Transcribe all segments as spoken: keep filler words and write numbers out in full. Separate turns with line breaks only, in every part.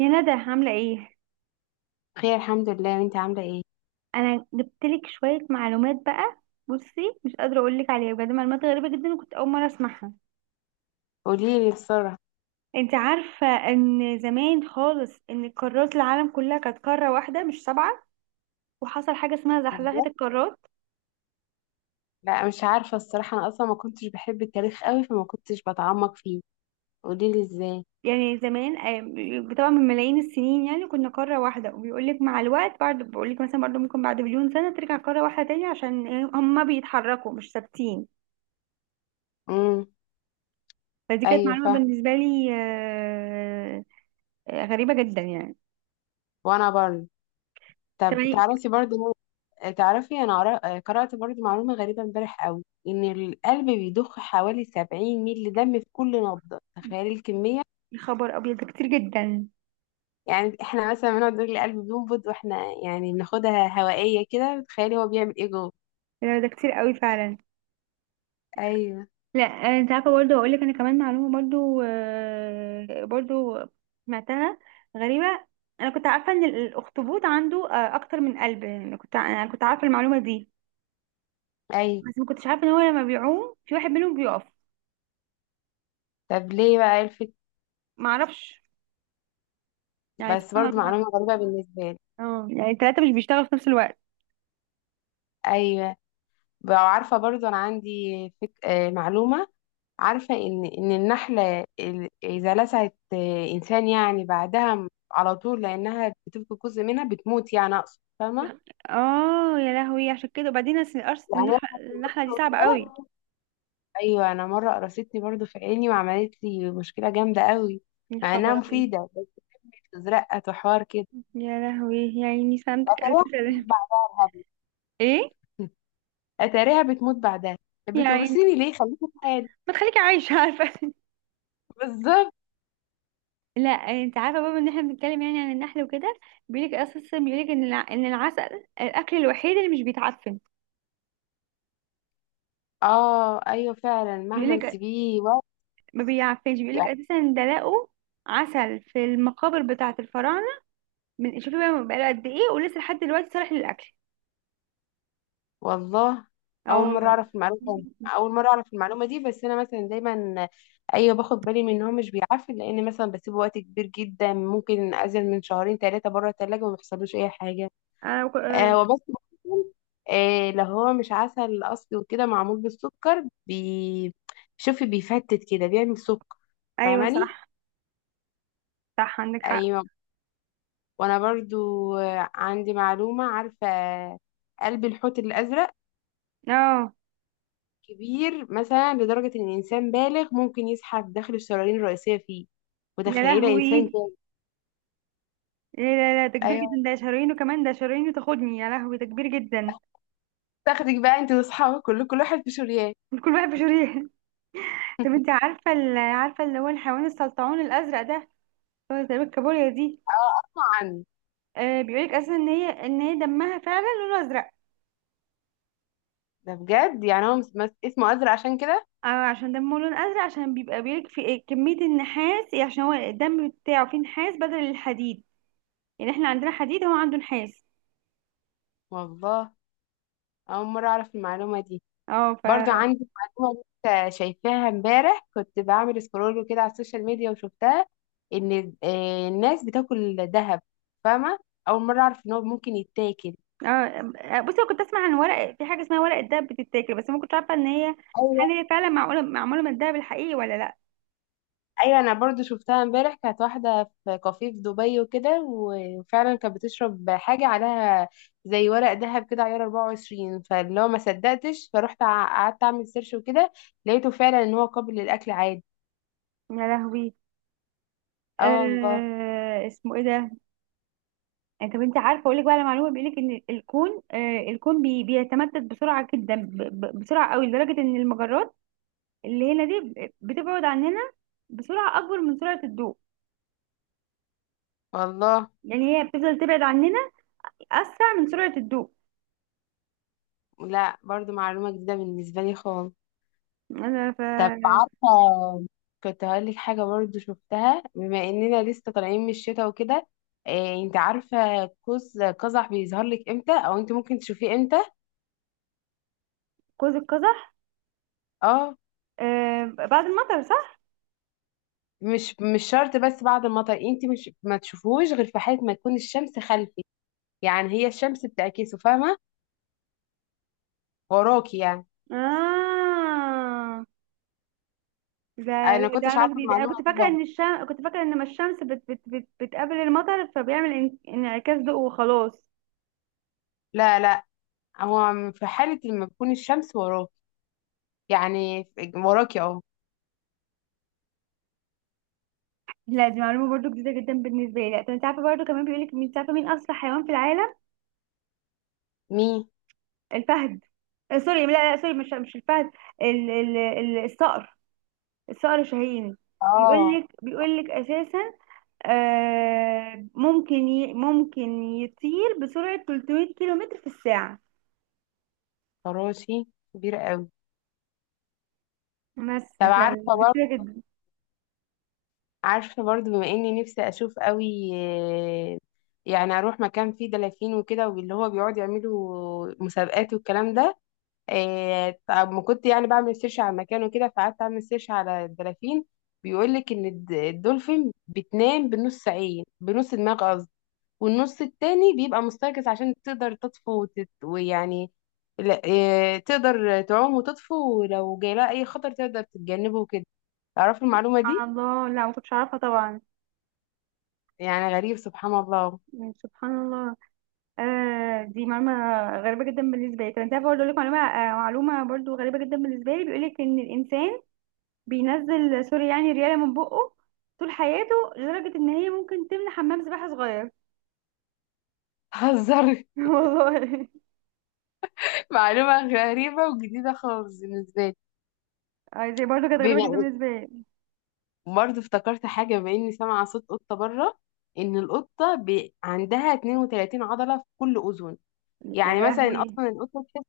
يا ندى، عاملة ايه؟
بخير الحمد لله، وانت عامله ايه؟
انا جبتلك شوية معلومات بقى. بصي، مش قادرة اقولك عليها، بجد معلومات غريبة جدا وكنت اول مرة اسمعها.
قولي لي بسرعه.
انت عارفة ان زمان خالص ان قارات العالم كلها كانت قارة واحدة مش سبعة، وحصل حاجة اسمها زحزحة القارات.
لا مش عارفه الصراحه، انا اصلا ما كنتش بحب التاريخ قوي فما كنتش بتعمق فيه. قولي لي ازاي.
يعني زمان آه، طبعا من ملايين السنين، يعني كنا قارة واحدة وبيقولك مع الوقت بعد بقولك مثلا برضه ممكن بعد مليون سنة ترجع قارة واحدة تاني. عشان إيه؟ هما بيتحركوا، مش ثابتين.
امم
فدي كانت
ايوه
معلومة
فاهمه.
بالنسبة لي. آه، آه، غريبة جدا يعني.
وانا برضه. طب
تمانية.
تعرفي برضه، تعرفي انا قرا- قرات برضه معلومه غريبه امبارح قوي، ان القلب بيضخ حوالي سبعين مللي دم في كل نبضه. تخيلي الكميه.
يا خبر ابيض، ده كتير جدا.
يعني احنا مثلا بنقعد نقول القلب بينبض واحنا يعني بناخدها هوائيه كده. تخيلي هو بيعمل ايه جوه.
لا، ده كتير قوي فعلا.
ايوه.
لا. آه، انت عارفه، برضه هقول لك انا كمان معلومه برضه، آه، برضه سمعتها. غريبه. انا كنت عارفه ان الاخطبوط عنده آه، اكتر من قلب، يعني أنا كنت انا كنت عارفه المعلومه دي.
ايوه.
بس ما كنتش عارفه ان هو لما بيعوم في واحد منهم بيقف.
طب ليه بقى؟ ايه
ما اعرفش، يعني
بس
سبحان
برضو معلومة
الله.
غريبة بالنسبة لي.
اه، يعني الثلاثه مش بيشتغلوا في نفس الوقت.
أيوة. بقى عارفة برضو أنا عندي فك... آه، معلومة. عارفة إن إن النحلة ال- إذا لسعت آه، إنسان، يعني بعدها م- على طول لأنها بتفقد جزء منها، بتموت. يعني أقصد، فاهمة؟
اه يا لهوي، عشان كده. وبعدين أصل القرص
يعني هي
النح- النحله دي صعبه قوي.
متوترة. أيوة أنا مرة قرصتني برضو في عيني، وعملت لي مشكلة جامدة قوي
يا
مع إنها
خبر ابيض.
مفيدة، بس بتزرقت وحوار كده.
يا لهوي، يا عيني، سلامتك، ألف
أتاريها بتموت
سلامة.
بعدها يا هبل.
ايه؟
أتاريها بتموت بعدها. طب
يا عيني،
بتقرصيني ليه؟ خليكي في حالي.
ما تخليكي عايشة عارفة.
بالظبط.
لا، انت عارفه بابا، ان احنا بنتكلم يعني عن النحل وكده. بيقولك اساسا، بيقولك ان الع... ان العسل الاكل الوحيد اللي مش بيتعفن.
اه ايوه فعلا، مهما
بيقولك
نسيبيه وقت.
ما بيعفنش، بيقولك
يعني
اساسا ده لقوا عسل في المقابر بتاعه الفراعنه. من شوفي بقى بقاله قد ايه، ولسه لحد دلوقتي صالح للاكل.
والله
اه
اول
والله.
مره اعرف المعلومه، اول مره اعرف المعلومه دي، بس انا مثلا دايما ايوه باخد بالي من ان هو مش بيعفن، لان مثلا بسيبه وقت كبير جدا، ممكن اقعد من شهرين ثلاثه بره الثلاجه وما بيحصلوش اي حاجه.
انا بك... آه،
آه وبس ممكن، آه لو هو مش عسل اصلي وكده، معمول بالسكر بي شوفي بيفتت كده، بيعمل سكر.
ايوه
فاهماني؟
صح، صح عندك حق.
ايوه. وانا برضو آه، عندي معلومه. عارفه قلب الحوت الازرق
اه
كبير مثلا لدرجة إن إنسان بالغ ممكن يزحف داخل الشرايين الرئيسية فيه.
يا
متخيلة إنسان
لهوي!
كده؟
إيه؟ لا لا، ده كبير
أيوه.
جدا. ده شهرين، وكمان ده شهرين وتاخدني. يا لهوي، ده كبير جدا.
تاخدك بقى أنت وأصحابك، كل كل واحد في شريان.
كل واحد بشهرين. طب انت عارفه ال- عارفه اللي هو الحيوان السلطعون الازرق ده؟ هو زي الكابوريا دي.
أه أسمع عنه.
آه بيقولك اصلا ان هي ان هي دمها فعلا لونه ازرق.
ده بجد يعني هو مس- مس- اسمه أزرق عشان كده؟
آه عشان دمه لون ازرق، عشان بيبقى بيقولك في إيه كميه النحاس، يعني عشان هو الدم بتاعه فيه نحاس بدل الحديد. يعني احنا عندنا حديد، هو عنده نحاس.
والله أول مرة أعرف المعلومة دي.
اه ف
برضو
اه
عندي معلومة لسه شايفاها امبارح، كنت بعمل سكرول كده على السوشيال ميديا وشفتها. إن آه، الناس بتاكل ذهب. فاهمة؟ أول مرة أعرف إن هو ممكن يتاكل.
آه، بصي أنا كنت اسمع عن ورق، في حاجه اسمها ورق الدهب بتتاكل، بس ما كنتش عارفه ان هي، هل
أيوة.
هي فعلا معقوله معموله من الدهب الحقيقي ولا لا؟
ايوه انا برضو شفتها امبارح، كانت واحده في كافيه في دبي وكده، وفعلا كانت بتشرب حاجه عليها زي ورق ذهب كده عيار اربعة وعشرين. فاللي هو ما صدقتش فروحت ع- قعدت اعمل سيرش وكده، لقيته فعلا ان هو قابل للاكل عادي.
يا لهوي.
اه والله.
آه اسمه ايه ده؟ يعني طب انت عارفه، اقول لك بقى على معلومه، بيقول لك ان الكون آه الكون بي بيتمدد بسرعه جدا، ب ب بسرعه قوي، لدرجه ان المجرات اللي هنا دي ب- بتبعد عننا بسرعه اكبر من سرعه الضوء.
والله
يعني هي بتفضل تبعد عننا اسرع من سرعه الضوء.
لا، برضو معلومه جديده بالنسبه لي خالص.
انا ف
طب عارفه، كنت هقول لك حاجه برضو شفتها بما اننا لسه طالعين من الشتاء وكده. إيه انت عارفه قوس قزح بيظهر لك امتى، او انت ممكن تشوفيه امتى؟
قوس القزح؟
اه.
آه بعد المطر، صح.
مش مش شرط بس بعد المطر، انت مش ما تشوفوش غير في حالة ما تكون الشمس خلفي. يعني هي الشمس بتعكسه، فاهمة؟ وراكي يعني.
اه، ده
انا ما
ده
كنتش
معلومة
عارفة
جديدة. أنا
المعلومة
كنت
دي
فاكرة
برضه.
إن الشمس كنت فاكرة إن ما الشمس بت... بت... بت... بتقابل المطر، فبيعمل ان- انعكاس ضوء وخلاص.
لا لا، هو في حالة لما تكون الشمس وراكي. يعني في- وراكي اهو.
لا، دي معلومة برضو جديدة جدا بالنسبة لي. لا. طب أنت عارفة برضو كمان؟ بيقولك، مين عارفة مين أسرع حيوان في العالم؟
مي
الفهد. آه، سوري، لا لا، سوري، مش مش الفهد. ال... ال... ال... الصقر. الصقر الشاهين.
اه
بيقولك بيقولك أساسا، آه ممكن ي... ممكن يطير بسرعة ثلاثمية كيلو متر في الساعة.
فراشي كبير قوي.
بس
طب عارفة
فدي كتيرة
برضه
جدا.
عارفة برضه بما اني نفسي اشوف قوي، آه، يعني اروح مكان فيه دلافين وكده، واللي هو بيقعد يعملوا مسابقات والكلام ده. إيه، طب ما كنت يعني بعمل سيرش على المكان وكده، فقعدت اعمل سيرش على الدلافين. بيقول لك ان الد- الدولفين بتنام بنص عين، بنص دماغ قصدي، والنص التاني بيبقى مستيقظ عشان تقدر تطفو وتت... ويعني لا إيه، تقدر تعوم وتطفو، ولو جاي لها اي خطر تقدر تتجنبه وكده. تعرفي المعلومة دي؟
سبحان الله. لا، ما كنتش أعرفها طبعا.
يعني غريب، سبحان الله.
يعني سبحان الله. آه دي معلومة غريبة جدا بالنسبة لي. طب انت عارفة برضه، اقول لك معلومة آه معلومة برضه غريبة جدا بالنسبة لي. بيقول لك ان الانسان بينزل، سوري، يعني ريالة من بقه طول حياته، لدرجة ان هي ممكن تملى حمام سباحة صغير.
هزر.
والله.
معلومة غريبة وجديدة خالص بالنسبة
آه دي برضه كانت
لي.
غريبة جدا بالنسبة لي.
برضه افتكرت حاجة بما إني سامعة صوت قطة بره. إن القطة بي... عندها اثنين وثلاثين عضلة في كل أذن.
يا
يعني مثلا
لهوي.
أصلا القطة تحس،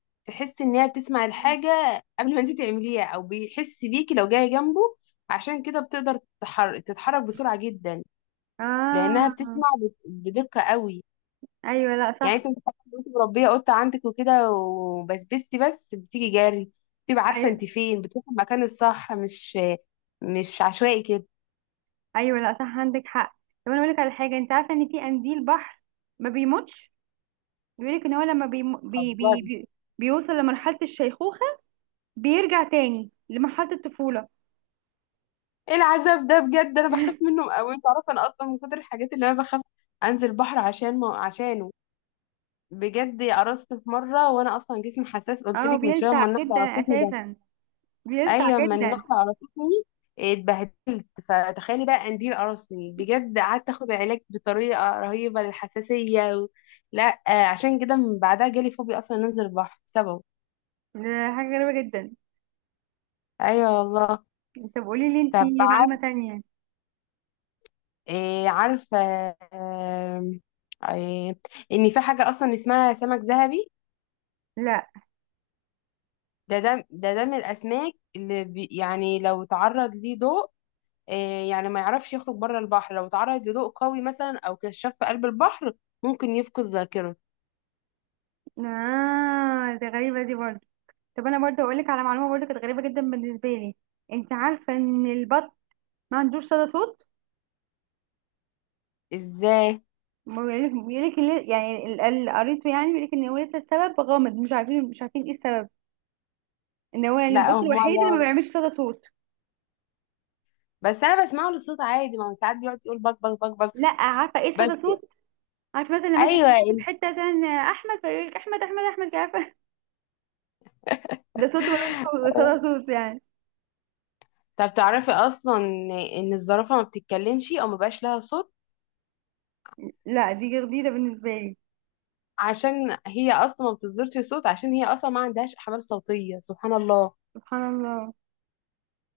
تحس إن هي بتسمع الحاجة قبل ما أنت تعمليها، أو بيحس بيكي لو جاية جنبه. عشان كده بتقدر تتحر... تتحرك بسرعة جدا، لأنها
اه،
بتسمع بت... بدقة قوي.
ايوه. لا
يعني
صح.
أنت متخيلة لو أنت مربية قطة عندك وكده، وبسبستي بس، بتيجي جري، بتبقى عارفة
ايوه.
أنت فين، بتروحي المكان الصح، مش مش عشوائي
ايوه، لا، صح عندك حق. طب انا اقول لك على حاجة. انت عارفة ان في قنديل بحر ما بيموتش؟ بيقولك ان هو لما بي بي بي
كده.
بي بيوصل لمرحلة الشيخوخة، بيرجع تاني لمرحلة الطفولة.
ايه العذاب ده بجد، انا بخاف منه قوي. تعرف انا اصلا من كتر الحاجات اللي انا بخاف انزل البحر عشان ما عشانه بجد قرصت في مره، وانا اصلا جسمي حساس، قلت
اه،
لك من شويه
بيلسع
اما النحله
جدا
قرصتني ده.
اساسا، بيلسع
ايوه اما
جدا.
النحله قرصتني اتبهدلت، فتخيلي بقى قنديل قرصني بجد. قعدت اخد علاج بطريقه رهيبه للحساسيه و... لا آه، عشان كده من بعدها جالي فوبيا اصلا انزل البحر بسببه.
ده حاجة غريبة جدا.
ايوه والله.
طب قولي لي
طب
انتي معلومة تانية.
إيه عارفة، آم، إيه إن في حاجة أصلا اسمها سمك ذهبي؟
لا.
ده ده ده ده من الأسماك اللي بي يعني لو تعرض ليه ضوء، إيه، يعني ما يعرفش يخرج بره البحر. لو تعرض لضوء قوي مثلا أو كشاف في قلب البحر، ممكن يفقد ذاكرته.
اه دي غريبة، دي برضه. طب انا برضه اقولك على معلومة برضه كانت غريبة جدا بالنسبة لي. انت عارفة ان البط ما عندوش صدى صوت؟
إزاي؟
ما بيقولك بيقولك ال- يعني ال- اللي قريته، يعني بيقولك ان هو لسه السبب غامض، مش عارفين مش عارفين ايه السبب. ان هو يعني
لا،
البط
أول
الوحيد
مرة
اللي ما
أعرف.
بيعملش صدى صوت.
بس أنا بسمعه للصوت عادي، ما هو ساعات بيقعد يقول بك بك بك بك
لا، عارفه ايه
بس.
صدى صوت؟ عارفه مثلا لما انت
أيوه
بتتكلمي في
ال-
حته مثلا احمد، فيقول لك احمد احمد احمد، عارفه؟ ده صوت ملوش صو- صدى صوت يعني.
طب تعرفي أصلا إن الزرافة ما بتتكلمش أو ما بقاش لها صوت؟
لا دي جديده بالنسبه لي.
عشان هي اصلا ما بتصدرش صوت، عشان هي اصلا ما عندهاش احبال صوتيه. سبحان الله.
سبحان الله.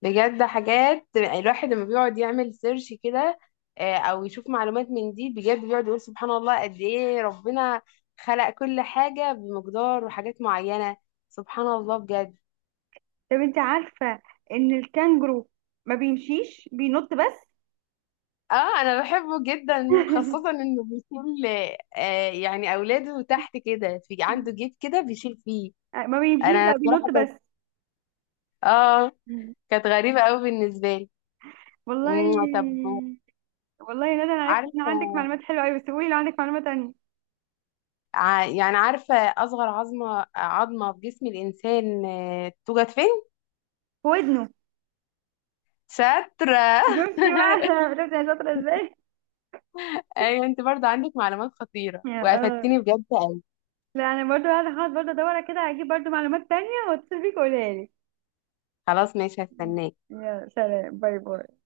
بجد حاجات الواحد لما بيقعد يعمل سيرش كده، آه، او يشوف معلومات من دي، بجد بيقعد يقول سبحان الله، قد ايه ربنا خلق كل حاجه بمقدار وحاجات معينه. سبحان الله بجد.
طب انت عارفه ان الكانجرو ما بيمشيش، بينط بس؟
اه انا بحبه جدا، خاصه انه بيكون ل- آه، يعني اولاده تحت كده، في عنده جيب كده بيشيل فيه.
ما بيمشيش بقى، بينط
بصراحه كانت
بس.
اه
مم.
كانت غريبه قوي بالنسبه لي. مم، طب
والله. والله يا ندى، انا عرفت ان
عارفة،
عندك معلومات حلوه قوي، بس قولي لو عندك معلومه تانية.
ع- يعني عارفة أصغر عظمة عظمة في جسم الإنسان آه، توجد فين؟
في ودنه.
شاطرة.
شفتي بقى! شفتي يا شاطره ازاي.
أيوة أنت برضه عندك معلومات خطيرة،
يا
وقفتني بجد أوي.
لا انا برضو قاعده هقعد برضو ادور كده، هجيب برضو معلومات تانية واتصل بيك وقولها لي.
خلاص ماشي، هستناك.
يا سلام. باي باي.